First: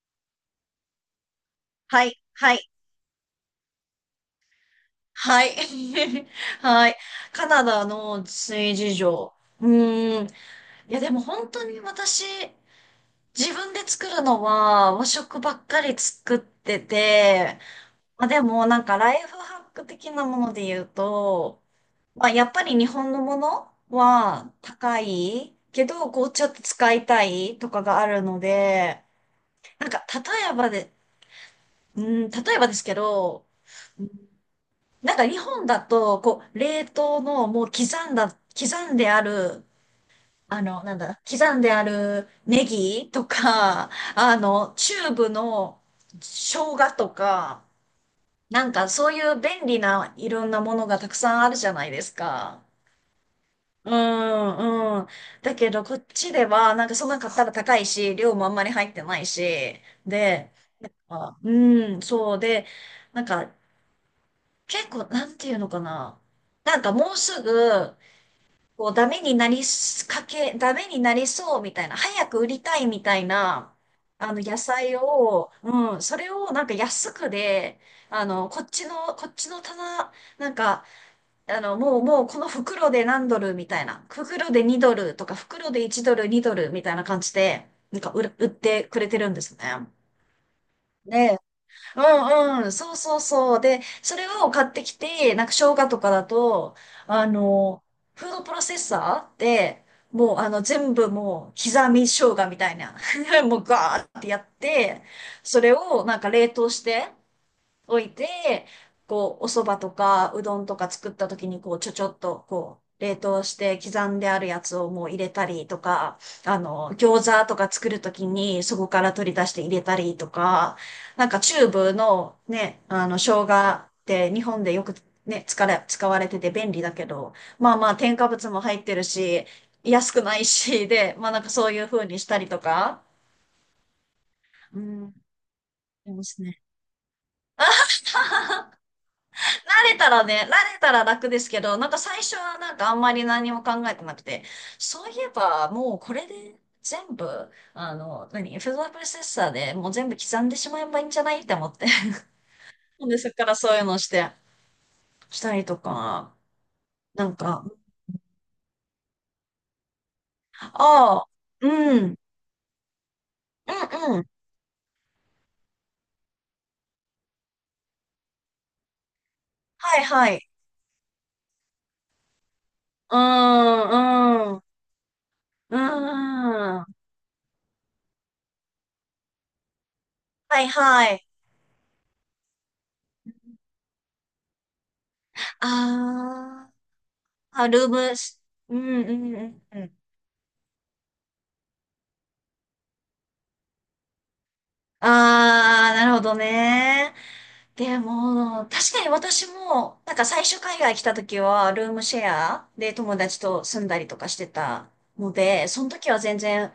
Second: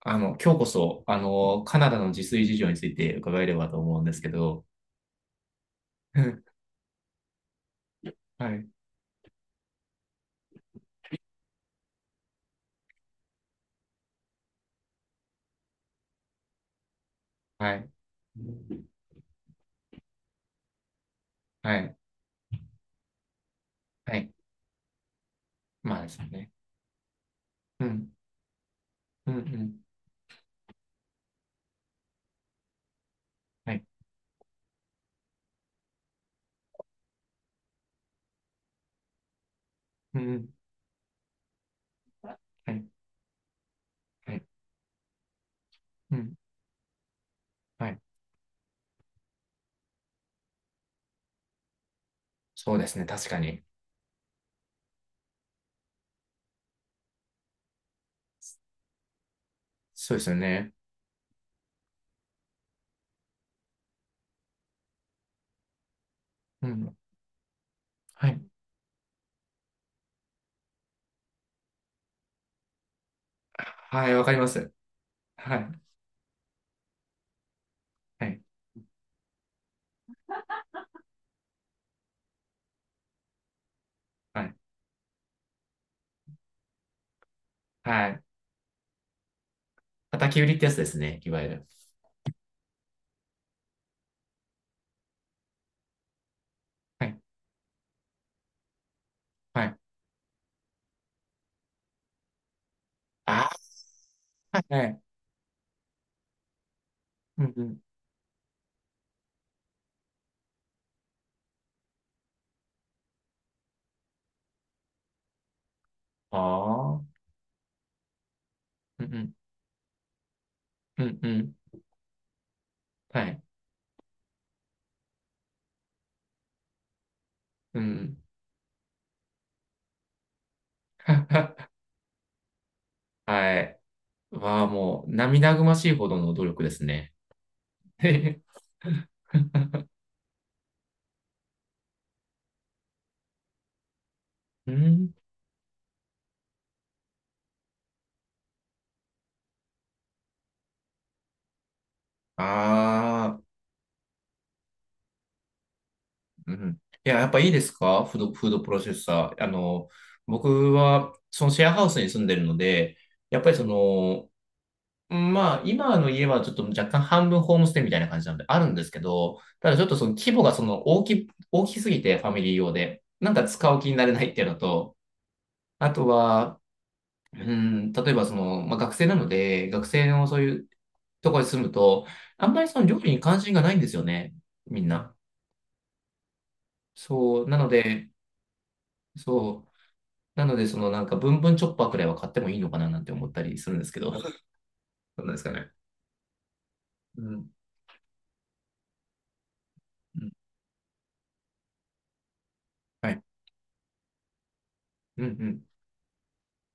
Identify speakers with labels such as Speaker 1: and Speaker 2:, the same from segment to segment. Speaker 1: 今日こそ、カナダ
Speaker 2: は
Speaker 1: の
Speaker 2: い、
Speaker 1: 自炊
Speaker 2: は
Speaker 1: 事情
Speaker 2: い、
Speaker 1: について伺えればと思うんですけど、
Speaker 2: はい。
Speaker 1: う ん。
Speaker 2: はい。カナダの
Speaker 1: はい、
Speaker 2: 水事情。うーん。いや、でも本当に私、自分で作るのは和食ばっかり作ってて、
Speaker 1: はい、
Speaker 2: まあ、でもなんかライフハック的なもので言うと、
Speaker 1: はい、
Speaker 2: まあ、やっぱり日本のもの
Speaker 1: はい。
Speaker 2: は高いけ
Speaker 1: まあで
Speaker 2: ど、
Speaker 1: す
Speaker 2: こうちょ
Speaker 1: ね。
Speaker 2: っと使いたいとか
Speaker 1: う
Speaker 2: があ
Speaker 1: ん、
Speaker 2: るので、
Speaker 1: うん、うん。
Speaker 2: なんか例えばですけど、
Speaker 1: はい、
Speaker 2: なんか日本だと、こう、冷凍のもう刻んである、
Speaker 1: うん。
Speaker 2: あの、なんだ、刻んであるネ
Speaker 1: はい、
Speaker 2: ギとか、
Speaker 1: はい、
Speaker 2: チューブの
Speaker 1: うん、
Speaker 2: 生姜とか、
Speaker 1: はい。
Speaker 2: なんかそういう便利ないろんなものがたくさんあるじゃないですか。
Speaker 1: そうですね、確かに。
Speaker 2: うんうん。だけどこっちでは、なんかそんなの買ったら高いし、量もあんまり入ってないし、
Speaker 1: そうですよ
Speaker 2: で、
Speaker 1: ね。
Speaker 2: うん、そうで、なんか結構、なんていうのかな。
Speaker 1: う
Speaker 2: なんか
Speaker 1: ん、
Speaker 2: もうすぐ、
Speaker 1: はい。
Speaker 2: こう、ダメになりそうみたいな、早く売りたいみたいな、
Speaker 1: はい、わかりま
Speaker 2: 野
Speaker 1: す。
Speaker 2: 菜を、
Speaker 1: はい、
Speaker 2: うん、それをなんか安くで、
Speaker 1: はい、
Speaker 2: こっちの棚、なんか、もうこの袋で何ドルみたいな、
Speaker 1: は
Speaker 2: 袋
Speaker 1: い、
Speaker 2: で2ドルとか、袋で1ドル、2ドルみたいな感じで、なん
Speaker 1: は
Speaker 2: か
Speaker 1: い。
Speaker 2: 売ってくれてるんですね。
Speaker 1: 叩き売りってやつですね、い
Speaker 2: で、
Speaker 1: わゆる。
Speaker 2: うんうん、そうそうそう。で、それを買ってきて、なんか生姜とかだと、
Speaker 1: はい、
Speaker 2: あの、フードプロセッサーっ
Speaker 1: はい。
Speaker 2: て、もう全部刻み生姜みたいな、
Speaker 1: あ
Speaker 2: もうガーってやっ
Speaker 1: あ、はい、
Speaker 2: て、それをなんか冷凍して、
Speaker 1: うん、うん。
Speaker 2: 置いて、こう、お蕎麦とか、うどんとか作った時に、こう、ちょっと、こう、冷凍して刻んであるやつをもう入れたりとか、
Speaker 1: ああ、
Speaker 2: 餃子とか作る時に、そこか
Speaker 1: う
Speaker 2: ら
Speaker 1: ん、う
Speaker 2: 取
Speaker 1: ん、
Speaker 2: り出して入れたりとか、
Speaker 1: うん、
Speaker 2: な
Speaker 1: う
Speaker 2: んか
Speaker 1: ん、
Speaker 2: チューブのね、
Speaker 1: はい、
Speaker 2: 生姜って日本でよくね、使われてて便利だけど、まあ
Speaker 1: う
Speaker 2: まあ、添
Speaker 1: ん。
Speaker 2: 加物も入ってるし、安くないし、で、まあなんかそう いう風にしたりとか、
Speaker 1: はい。は
Speaker 2: う
Speaker 1: も
Speaker 2: ん、あ
Speaker 1: う涙ぐましいほ
Speaker 2: り
Speaker 1: ど
Speaker 2: ま
Speaker 1: の
Speaker 2: す
Speaker 1: 努力
Speaker 2: ね。
Speaker 1: ですね。
Speaker 2: 慣れたらね、慣れたら楽ですけど、なんか最初はなんかあんまり何も考えてなくて、
Speaker 1: う
Speaker 2: そ
Speaker 1: ん。
Speaker 2: ういえばもうこれで全部、フードプロセッサーでもう全部刻んでしまえばいいんじゃないって思って。で、そっ
Speaker 1: ああ、
Speaker 2: からそういうのをしたりとか、
Speaker 1: うん。いや、
Speaker 2: な
Speaker 1: やっ
Speaker 2: ん
Speaker 1: ぱいいで
Speaker 2: か、
Speaker 1: すかフード、フードプロセッサー。僕は、
Speaker 2: ああ、
Speaker 1: そのシェ
Speaker 2: う
Speaker 1: アハウ
Speaker 2: ん、
Speaker 1: ス
Speaker 2: う
Speaker 1: に
Speaker 2: ん、
Speaker 1: 住んでるので、やっぱりそ
Speaker 2: うん、
Speaker 1: の、まあ、今の家はちょっと若干半分ホームステイみたいな感じなんで、あるんですけど、ただちょっと
Speaker 2: は
Speaker 1: そ
Speaker 2: い
Speaker 1: の
Speaker 2: は
Speaker 1: 規模
Speaker 2: い、
Speaker 1: がその大き、大きすぎて、ファミリー用で、
Speaker 2: うー
Speaker 1: なんか使う気になれないって
Speaker 2: ん、
Speaker 1: いう
Speaker 2: う
Speaker 1: の
Speaker 2: ん、う
Speaker 1: と、あと
Speaker 2: ー
Speaker 1: は、
Speaker 2: ん、
Speaker 1: うん、例えばその、まあ、学生なので、学生のそうい
Speaker 2: は
Speaker 1: う
Speaker 2: いはい、
Speaker 1: ところに住むと、あんまりその料理に関心がないんですよね、みんな。
Speaker 2: あー
Speaker 1: そう、な
Speaker 2: あ、
Speaker 1: の
Speaker 2: ルーム、
Speaker 1: で、
Speaker 2: うん、うん、う
Speaker 1: そ
Speaker 2: ん、うん。
Speaker 1: う、なので、そのなんか、ブンブンチョッパーくらいは買ってもいいのかななんて思ったりするんですけど、どうなんですかね。
Speaker 2: ああ、なるほどね。
Speaker 1: うん、
Speaker 2: でも、確かに私も、なん
Speaker 1: う
Speaker 2: か
Speaker 1: ん、
Speaker 2: 最初海外来た時は、ルームシェアで
Speaker 1: は
Speaker 2: 友
Speaker 1: い。
Speaker 2: 達と住んだりとかしてた
Speaker 1: うん、う
Speaker 2: の
Speaker 1: ん、
Speaker 2: で、その時は全然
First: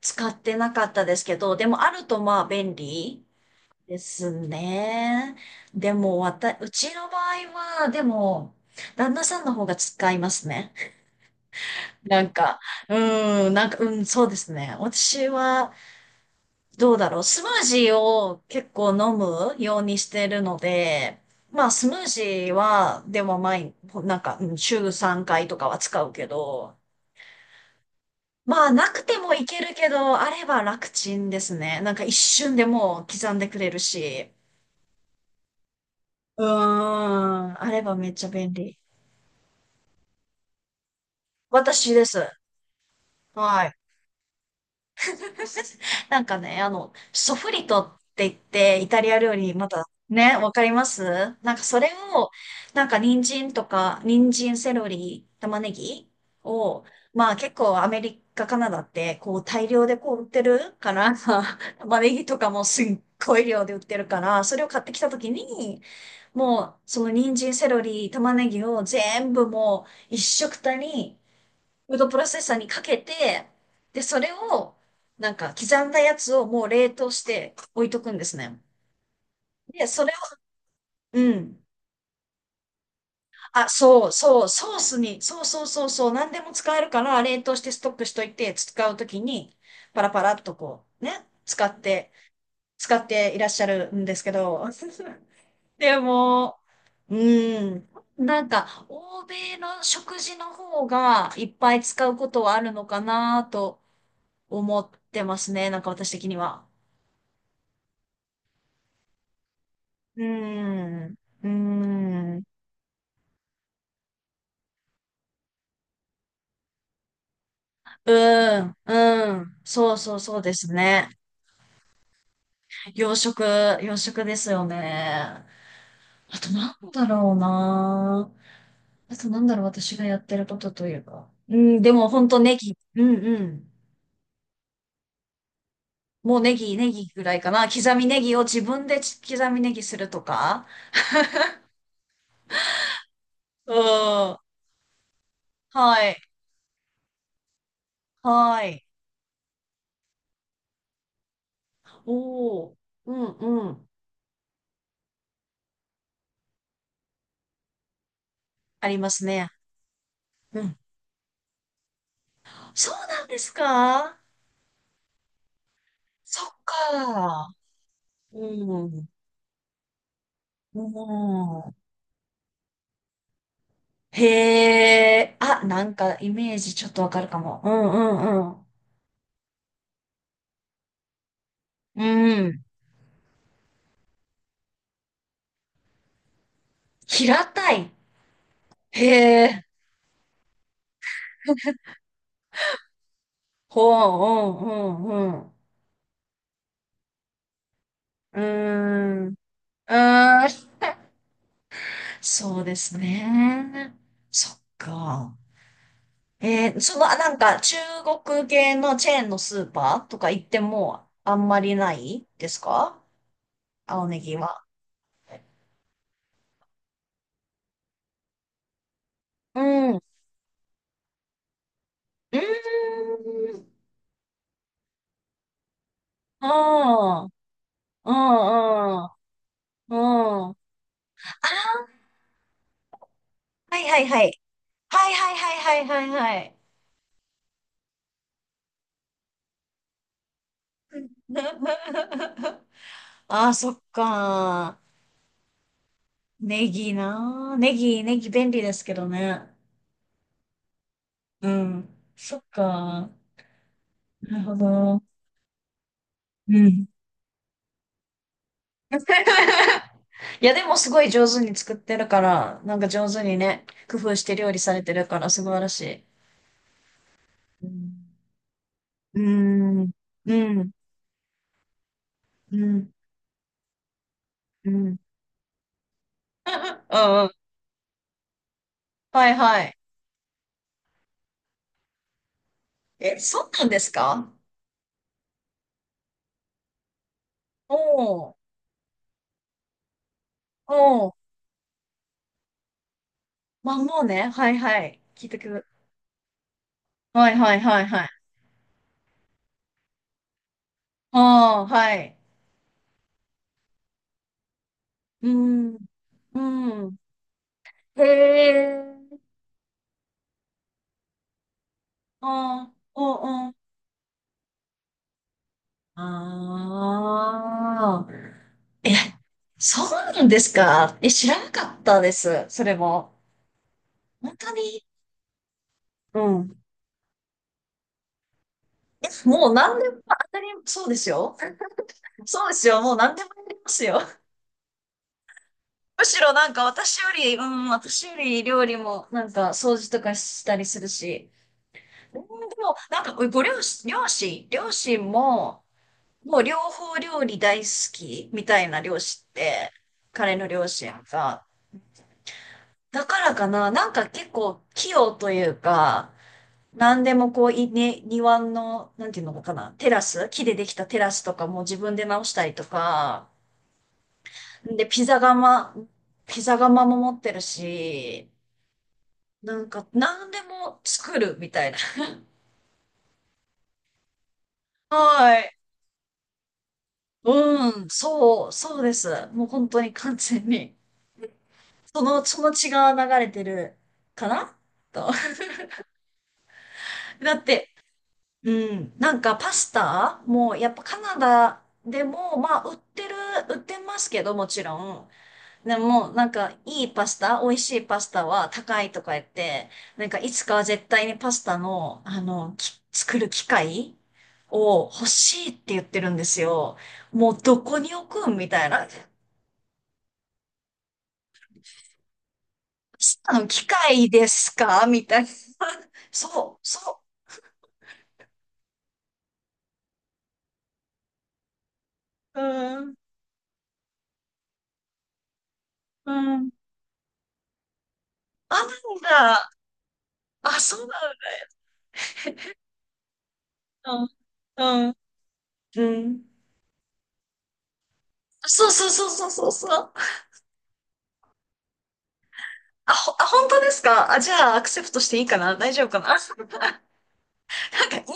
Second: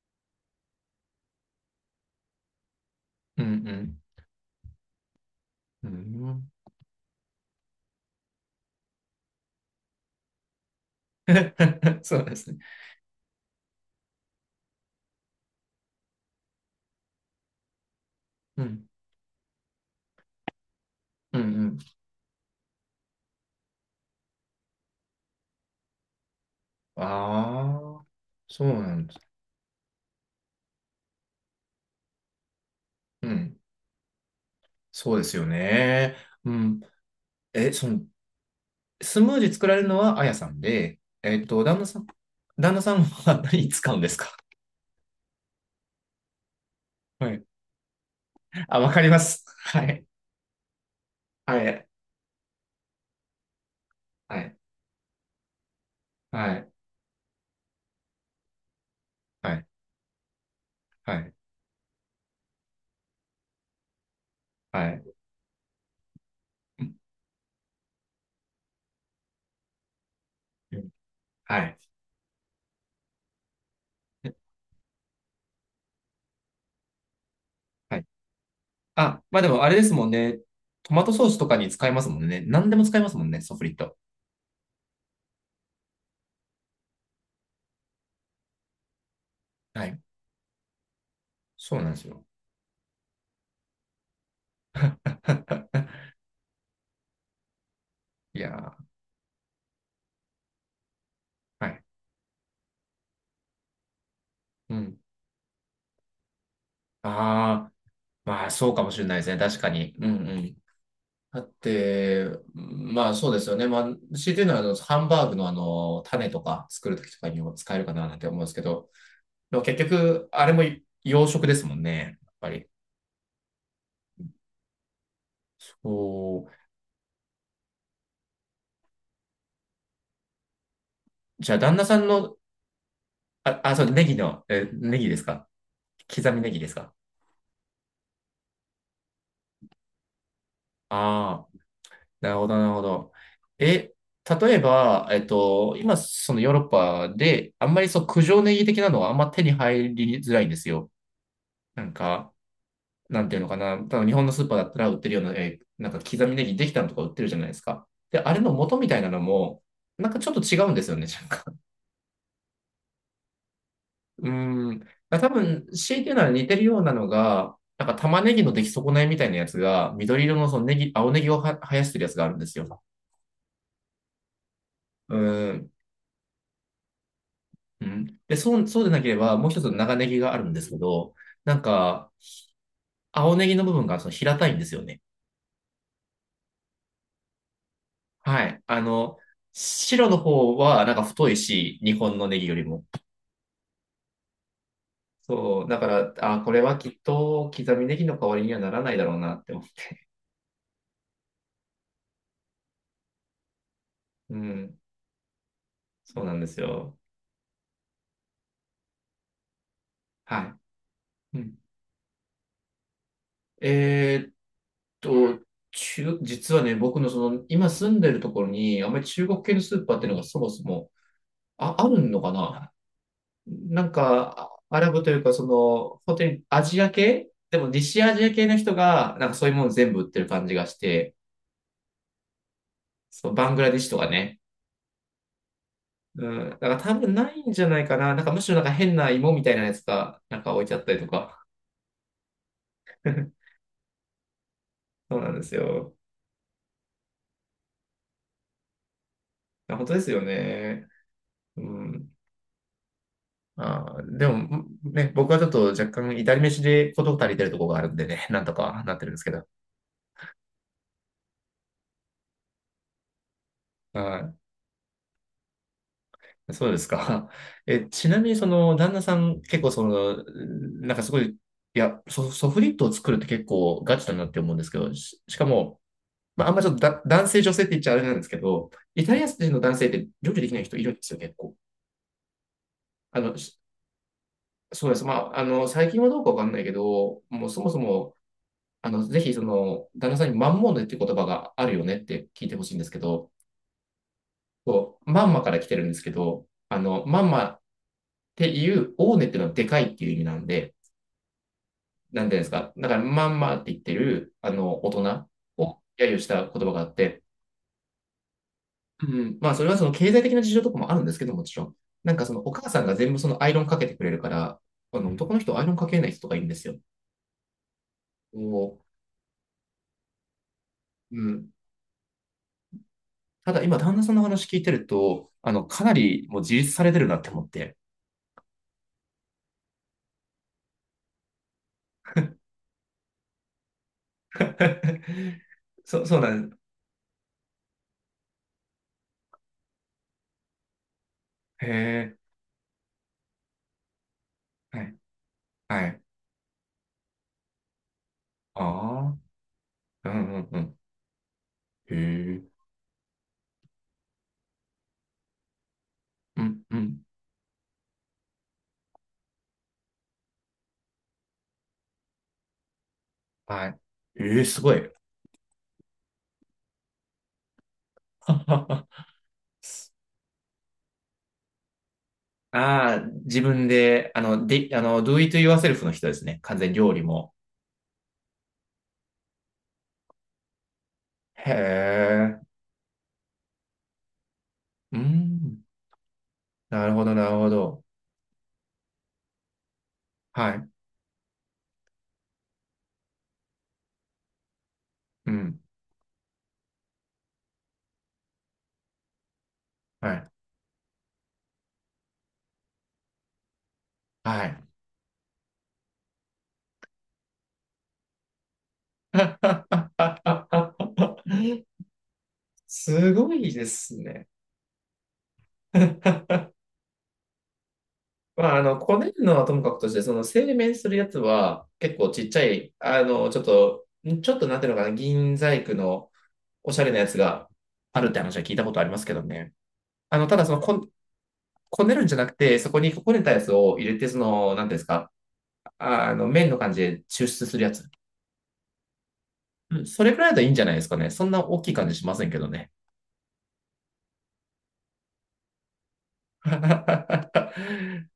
Speaker 2: 使ってなかったですけど、でもあるとまあ便利
Speaker 1: うん、うん。
Speaker 2: ですね。
Speaker 1: う
Speaker 2: でも、
Speaker 1: ん。
Speaker 2: うちの場合は、でも、旦那さんの方が使いますね。
Speaker 1: そ
Speaker 2: な
Speaker 1: う
Speaker 2: ん
Speaker 1: ですね。
Speaker 2: か、うなんか、うん、そうですね。私は、どうだろう。スムージーを
Speaker 1: う
Speaker 2: 結
Speaker 1: ん、
Speaker 2: 構飲むようにしてるので、
Speaker 1: うん、う
Speaker 2: まあ
Speaker 1: ん。
Speaker 2: スムージーは、でも毎、なんか、うん週3回とかは使うけど、
Speaker 1: ああ、そ
Speaker 2: ま
Speaker 1: う
Speaker 2: あな
Speaker 1: な
Speaker 2: く
Speaker 1: んで
Speaker 2: て
Speaker 1: す。
Speaker 2: もいけるけど、あれば楽ちんですね。なんか一瞬でもう
Speaker 1: う
Speaker 2: 刻んでく
Speaker 1: ん、
Speaker 2: れるし。
Speaker 1: そうですよね。
Speaker 2: うー
Speaker 1: うん。
Speaker 2: ん、あ
Speaker 1: え、
Speaker 2: れ
Speaker 1: そ
Speaker 2: ば
Speaker 1: の、
Speaker 2: めっちゃ便利。
Speaker 1: スムージー作られるのはあやさんで、えっと、旦那
Speaker 2: 私
Speaker 1: さ
Speaker 2: で
Speaker 1: ん、
Speaker 2: す。
Speaker 1: 旦那さんは
Speaker 2: は
Speaker 1: 何
Speaker 2: い。
Speaker 1: 使うんですか？
Speaker 2: なんかね、
Speaker 1: は
Speaker 2: ソ
Speaker 1: い。
Speaker 2: フリトって言っ
Speaker 1: あ、
Speaker 2: て、イ
Speaker 1: わか
Speaker 2: タ
Speaker 1: り
Speaker 2: リ
Speaker 1: ま
Speaker 2: ア料
Speaker 1: す。
Speaker 2: 理、ま
Speaker 1: は
Speaker 2: た、
Speaker 1: い。
Speaker 2: ね、わかります？なんか
Speaker 1: は
Speaker 2: そ
Speaker 1: い。
Speaker 2: れを、なんか人
Speaker 1: はい。
Speaker 2: 参、セロリ、玉ねぎ
Speaker 1: はい。
Speaker 2: を、まあ結構アメリカ、カナダって、こう
Speaker 1: はい。
Speaker 2: 大量でこう売ってるから、
Speaker 1: はい。
Speaker 2: 玉ねぎとかもすっごい量で売ってるから、それを買っ
Speaker 1: は
Speaker 2: てき
Speaker 1: い。
Speaker 2: たときに、もう、
Speaker 1: うん、
Speaker 2: その人参、セロリ、玉ねぎを全部もう一食たに
Speaker 1: はい。
Speaker 2: フードプロセッサーにかけて、で、それを、なんか、刻んだやつをもう冷凍して置い
Speaker 1: は
Speaker 2: と
Speaker 1: い。
Speaker 2: くんですね。
Speaker 1: あ、まあでもあれで
Speaker 2: で、
Speaker 1: す
Speaker 2: そ
Speaker 1: もん
Speaker 2: れを、
Speaker 1: ね。トマトソ
Speaker 2: う
Speaker 1: ースとか
Speaker 2: ん。
Speaker 1: に使えますもんね。何でも使えますもんね、ソフ
Speaker 2: あ、
Speaker 1: リット。
Speaker 2: そうそう、ソースに、そうそうそうそう、何でも使えるから、冷凍してストックしといて、使うときに、
Speaker 1: はい。
Speaker 2: パラパラっとこう、ね、
Speaker 1: そうなんですよ。
Speaker 2: 使っていらっしゃるんですけど、で も、うん、
Speaker 1: い
Speaker 2: なん
Speaker 1: や
Speaker 2: か、欧米の食事の方がいっ
Speaker 1: ー、は
Speaker 2: ぱい
Speaker 1: い。
Speaker 2: 使うことはあるのかなと
Speaker 1: う
Speaker 2: 思っ
Speaker 1: ん。
Speaker 2: てますね。なんか私的には。
Speaker 1: ああ、まあそうかもしれないですね。確かに。う
Speaker 2: うー
Speaker 1: ん、うん。
Speaker 2: ん。う
Speaker 1: だ
Speaker 2: ー
Speaker 1: って、
Speaker 2: ん。う
Speaker 1: まあそうですよね。まあ、強いて言うのは、ハンバーグの種とか作るときとかにも使えるかななんて思うんです
Speaker 2: ー
Speaker 1: け
Speaker 2: ん。
Speaker 1: ど、
Speaker 2: うー
Speaker 1: で
Speaker 2: ん。
Speaker 1: も結
Speaker 2: そうそう
Speaker 1: 局、
Speaker 2: そう
Speaker 1: あれ
Speaker 2: で
Speaker 1: も
Speaker 2: すね。
Speaker 1: 洋食ですもんね。やっぱり。
Speaker 2: 洋食、洋食ですよね。あ
Speaker 1: そ
Speaker 2: と
Speaker 1: う。
Speaker 2: なんだろうな。あとなんだろう、私がやってることというか。
Speaker 1: じゃ
Speaker 2: う
Speaker 1: あ、旦
Speaker 2: ん、
Speaker 1: 那
Speaker 2: で
Speaker 1: さん
Speaker 2: も本
Speaker 1: の、
Speaker 2: 当ネギ。うんう
Speaker 1: あ、
Speaker 2: ん。
Speaker 1: あ、そう、ネギの、え、ネギですか？刻
Speaker 2: も
Speaker 1: み
Speaker 2: う
Speaker 1: ネ
Speaker 2: ネ
Speaker 1: ギです
Speaker 2: ギ、ネ
Speaker 1: か？
Speaker 2: ギぐらいかな。刻みネギを自分で刻みネギするとか。
Speaker 1: ああー、なるほど、なるほど。え、
Speaker 2: うん。
Speaker 1: 例えば、えっと、今、
Speaker 2: はい。
Speaker 1: そのヨーロッパで、あんまりそう、九条ネ
Speaker 2: は
Speaker 1: ギ的
Speaker 2: い。
Speaker 1: なのはあんま手に入りづらいんですよ。なんか、
Speaker 2: おー。う
Speaker 1: な
Speaker 2: ん
Speaker 1: んていうのか
Speaker 2: う
Speaker 1: な、
Speaker 2: ん。
Speaker 1: 多分日本のスーパーだったら売ってるような、なんか刻みネギできたのとか売ってるじゃないですか。で、あれの元み
Speaker 2: あ
Speaker 1: た
Speaker 2: り
Speaker 1: い
Speaker 2: ま
Speaker 1: なの
Speaker 2: すね。
Speaker 1: も、なんかちょっと違
Speaker 2: う
Speaker 1: うん
Speaker 2: ん。
Speaker 1: ですよね、なんか。
Speaker 2: そうなんですか？
Speaker 1: うーん。だから多分、強いて言うなら似
Speaker 2: そっ
Speaker 1: てるようなの
Speaker 2: か。
Speaker 1: が、なんか玉ねぎ
Speaker 2: う
Speaker 1: の出来損ない
Speaker 2: ん。
Speaker 1: みたいなやつが、緑色のそのネ
Speaker 2: う
Speaker 1: ギ、青ネギをは
Speaker 2: ん。
Speaker 1: 生やしてるやつがあるんですよ。う
Speaker 2: へえ。
Speaker 1: ー
Speaker 2: あ、
Speaker 1: ん。
Speaker 2: なんかイメージちょっとわかるかも。う
Speaker 1: うん。で、
Speaker 2: んう
Speaker 1: そ
Speaker 2: ん
Speaker 1: う、そうでなければ、もう一つの長ネギがあるんですけど、なん
Speaker 2: う
Speaker 1: か、
Speaker 2: ん。うん。
Speaker 1: 青ネギの部分がその平たいんですよね。
Speaker 2: 平たい。
Speaker 1: はい。
Speaker 2: へえ。
Speaker 1: 白の方はなんか太いし、日本のネギよりも。
Speaker 2: ほう、うんうん
Speaker 1: そう、だから、あ、これはきっと刻みネギの代わ
Speaker 2: う
Speaker 1: りにはならないだろう
Speaker 2: ん。うーん。
Speaker 1: な
Speaker 2: う
Speaker 1: って思
Speaker 2: ーん。そうですね。
Speaker 1: う。う
Speaker 2: そっ
Speaker 1: ん、
Speaker 2: か。
Speaker 1: そうなんですよ。
Speaker 2: なんか中国系のチェーンのスーパーとか行っ
Speaker 1: は
Speaker 2: てもあ
Speaker 1: い。う
Speaker 2: ん
Speaker 1: ん、
Speaker 2: まりないですか？青ネ
Speaker 1: えーっ
Speaker 2: ギは。
Speaker 1: と、中、実はね、僕のその、今住んでるところに、あんまり中国系の
Speaker 2: う
Speaker 1: スーパー
Speaker 2: ん。
Speaker 1: っていうのがそもそも、あ、あるのか
Speaker 2: う
Speaker 1: な？
Speaker 2: ーん。
Speaker 1: なんか、アラブというか、その、本当に
Speaker 2: あ
Speaker 1: アジア
Speaker 2: あ、
Speaker 1: 系でも西
Speaker 2: あ
Speaker 1: アジア系の人
Speaker 2: あ、
Speaker 1: が、
Speaker 2: あ
Speaker 1: なんかそういうもの全
Speaker 2: あ、
Speaker 1: 部売ってる感
Speaker 2: あ
Speaker 1: じ
Speaker 2: あ。
Speaker 1: がして、そう、バングラディ
Speaker 2: は
Speaker 1: ッ
Speaker 2: い
Speaker 1: シュと
Speaker 2: はい
Speaker 1: か
Speaker 2: は
Speaker 1: ね、
Speaker 2: い。はいはいはいはいは
Speaker 1: う
Speaker 2: いは
Speaker 1: ん。
Speaker 2: い。
Speaker 1: だから多分ないんじゃないかな。なんかむしろなんか変な芋みたいなやつがなんか置いちゃったりとか。
Speaker 2: ああ、そっか。
Speaker 1: そうなんですよ。
Speaker 2: ネギな。ネギ便利ですけどね。
Speaker 1: あ本当ですよね。
Speaker 2: う
Speaker 1: う
Speaker 2: ん。
Speaker 1: ん。
Speaker 2: そっか。
Speaker 1: あー、で
Speaker 2: なるほ
Speaker 1: も
Speaker 2: ど。
Speaker 1: ね、僕はちょっと若干至り
Speaker 2: う
Speaker 1: 飯
Speaker 2: ん。
Speaker 1: で事足りてるところがあるんでね、なんとかなってるんですけど。
Speaker 2: いや、でもすごい上手に作ってるから、なんか上手にね、工夫し
Speaker 1: は
Speaker 2: て料理されてるから、素晴らしい。
Speaker 1: い。そうですか。
Speaker 2: う
Speaker 1: え、
Speaker 2: ん。
Speaker 1: ちなみにその旦那さ
Speaker 2: う
Speaker 1: ん結構そ
Speaker 2: ん。
Speaker 1: の、
Speaker 2: うん。
Speaker 1: なんかすごい、いや、ソ、ソ
Speaker 2: う
Speaker 1: フリットを
Speaker 2: ん
Speaker 1: 作るって結構ガチだなって思うんで
Speaker 2: う
Speaker 1: すけ
Speaker 2: ん。う
Speaker 1: ど、
Speaker 2: ん
Speaker 1: し、しかも、まあ、あんまちょっとだ
Speaker 2: う
Speaker 1: 男
Speaker 2: ん。
Speaker 1: 性、女性って言っちゃあれなんですけど、イタリア
Speaker 2: はい
Speaker 1: 人の
Speaker 2: はい。
Speaker 1: 男性って料理できない人いるんですよ、結構。
Speaker 2: え、そう
Speaker 1: し
Speaker 2: なんですか？
Speaker 1: そうです。まあ、最近はどうかわかんないけど、もうそもそも、
Speaker 2: おー、
Speaker 1: ぜひその、旦那さんにマンモーネっていう
Speaker 2: おー。
Speaker 1: 言葉があるよねって聞いてほしいんですけど、
Speaker 2: まあもうね、はいは
Speaker 1: こ
Speaker 2: い。
Speaker 1: う、マ
Speaker 2: 聞い
Speaker 1: ン
Speaker 2: て
Speaker 1: マ
Speaker 2: く
Speaker 1: から
Speaker 2: る。
Speaker 1: 来てるんですけど、マン
Speaker 2: はい
Speaker 1: マ
Speaker 2: は
Speaker 1: っ
Speaker 2: いはいはい。
Speaker 1: ていう、オーネっていうのはでかいっていう意味なんで、
Speaker 2: ああ、はい。
Speaker 1: なんていうんですか。だから、マンマって言ってる、大人
Speaker 2: うん、
Speaker 1: を揶揄した言葉があ
Speaker 2: う
Speaker 1: っ
Speaker 2: ん。
Speaker 1: て、
Speaker 2: へえ。
Speaker 1: うん、まあ、それはその経済的な事情とかもあるんですけど、もちろん。なんかそのお母
Speaker 2: ああ、
Speaker 1: さんが全
Speaker 2: お
Speaker 1: 部その
Speaker 2: う
Speaker 1: ア
Speaker 2: お
Speaker 1: イ
Speaker 2: う
Speaker 1: ロンかけてくれるから、あの男の人アイロンかけない人とかいるんですよ。
Speaker 2: ああ。
Speaker 1: お
Speaker 2: え、そうなんですか？え、
Speaker 1: う
Speaker 2: 知ら
Speaker 1: ん、
Speaker 2: なかったです。それも。
Speaker 1: ただ今、旦那さんの
Speaker 2: 本
Speaker 1: 話
Speaker 2: 当
Speaker 1: 聞いてる
Speaker 2: に。
Speaker 1: と、かな
Speaker 2: う
Speaker 1: りもう自
Speaker 2: ん。
Speaker 1: 立されてるなって思って。
Speaker 2: え、もう何でも当たり、そうですよ。そうですよ。もう何でもやりますよ。
Speaker 1: そ、
Speaker 2: む
Speaker 1: そ
Speaker 2: し
Speaker 1: うな
Speaker 2: ろな
Speaker 1: ん
Speaker 2: ん
Speaker 1: です。
Speaker 2: か私より料理もなんか掃除とかしたりするし。
Speaker 1: へえ、
Speaker 2: うんでも、なんかご両親、両親、両
Speaker 1: はい、
Speaker 2: 親も、
Speaker 1: はい。
Speaker 2: もう両方料理大好きみた
Speaker 1: あ
Speaker 2: いな両
Speaker 1: あ、
Speaker 2: 親って、
Speaker 1: うん、
Speaker 2: 彼
Speaker 1: うん、
Speaker 2: の
Speaker 1: う
Speaker 2: 両
Speaker 1: ん。
Speaker 2: 親が。
Speaker 1: へえ、
Speaker 2: だからかな、なんか結構器用というか、
Speaker 1: うん、うん。
Speaker 2: 何でもこう、庭の、なんていうのかな、テラス、木でできたテラスとかも自分で直したりとか、
Speaker 1: はい。ええ、すご
Speaker 2: で、
Speaker 1: い。
Speaker 2: ピザ窯も持ってるし、
Speaker 1: あ
Speaker 2: なんか、何でも作るみたいな。
Speaker 1: あ、自分で、で、do it yourself の人ですね。完全に料理も。
Speaker 2: うん。そうです。もう本当に完全に。
Speaker 1: へ
Speaker 2: その、
Speaker 1: え。
Speaker 2: その血が流れてるかな
Speaker 1: う
Speaker 2: と。
Speaker 1: ん。なるほど、な
Speaker 2: だ
Speaker 1: る
Speaker 2: っ
Speaker 1: ほ
Speaker 2: て、
Speaker 1: ど。
Speaker 2: うん、なんかパスタ
Speaker 1: は
Speaker 2: も
Speaker 1: い。
Speaker 2: やっぱカナダでも、まあ売ってますけどもちろん。
Speaker 1: うん。
Speaker 2: でも、なんか、いいパスタ、美味しいパスタは高いとか言って、なん
Speaker 1: は
Speaker 2: か、
Speaker 1: い。
Speaker 2: いつかは絶対にパスタの、あの、作る機械
Speaker 1: はい。
Speaker 2: を欲しいって言ってるんですよ。もう、どこに置くんみたいな。
Speaker 1: すごいで
Speaker 2: 機
Speaker 1: す
Speaker 2: 械
Speaker 1: ね。
Speaker 2: ですかみたいな。そう、そ
Speaker 1: まあ、こねるのはともかくとして、その製麺するやつは結構ちっち
Speaker 2: う。
Speaker 1: ゃい、
Speaker 2: うん、
Speaker 1: ちょっと、ちょっとなんていうのかな、銀細工の
Speaker 2: うん。
Speaker 1: おしゃれなやつがあるって話は聞
Speaker 2: あ、
Speaker 1: い
Speaker 2: な
Speaker 1: た
Speaker 2: ん
Speaker 1: ことありますけど
Speaker 2: だ。
Speaker 1: ね。ただその
Speaker 2: あ、そう
Speaker 1: こ、
Speaker 2: な
Speaker 1: こねるんじゃなくて、そこにこねたやつを
Speaker 2: ん
Speaker 1: 入れて、その、な
Speaker 2: だ。
Speaker 1: んていうんで
Speaker 2: うん、
Speaker 1: す
Speaker 2: うん。
Speaker 1: か、
Speaker 2: う
Speaker 1: ああの、
Speaker 2: ん
Speaker 1: 麺の感じで抽出するやつ。
Speaker 2: そうそうそうそうそう
Speaker 1: う
Speaker 2: そ
Speaker 1: ん
Speaker 2: う。
Speaker 1: それくらいだといいんじゃないですかね。そんな大きい感じしませんけどね。
Speaker 2: 本当ですか？あ、じゃあ、アクセプトしていいかな？大丈夫かな？ なんか、いる、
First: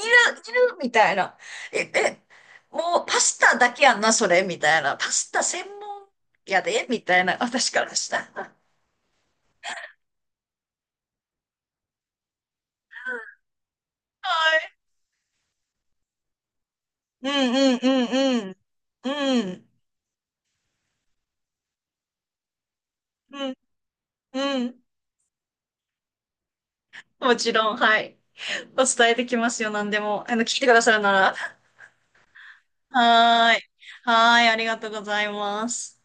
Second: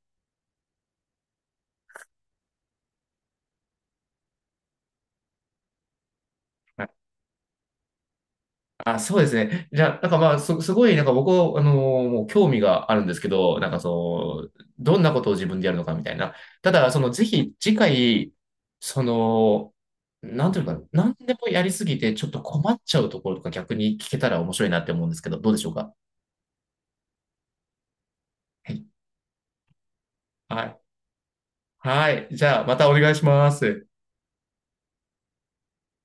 Speaker 2: いるみたいな。え、え、もうパスタだけやんな、それ、みたいな。パスタ専門やで、みたいな、私からしたら。
Speaker 1: あ、そうですね。じゃあ、なんかまあ、す、すごい、なんか僕は、もう興味があるんですけど、なんか
Speaker 2: は
Speaker 1: そ
Speaker 2: い。
Speaker 1: の、どんなことを自分でやるのかみたいな。ただ、その、ぜ
Speaker 2: うん
Speaker 1: ひ、次
Speaker 2: うん
Speaker 1: 回、
Speaker 2: うんうん。
Speaker 1: そ
Speaker 2: うん。
Speaker 1: の、なんていうのかな、なんでもやりすぎて、ちょっと困っちゃうところ
Speaker 2: う
Speaker 1: とか
Speaker 2: ん
Speaker 1: 逆に聞けたら面
Speaker 2: う
Speaker 1: 白いな
Speaker 2: ん。
Speaker 1: って思うんですけど、どうでしょうか。
Speaker 2: もちろん、はい。
Speaker 1: は
Speaker 2: お
Speaker 1: い。
Speaker 2: 伝えできますよ、何でも。聞い
Speaker 1: は
Speaker 2: てく
Speaker 1: い。
Speaker 2: ださるなら。
Speaker 1: はい。じゃあ、またお願いしま
Speaker 2: はーい。
Speaker 1: す。
Speaker 2: はーい、ありがとうございます。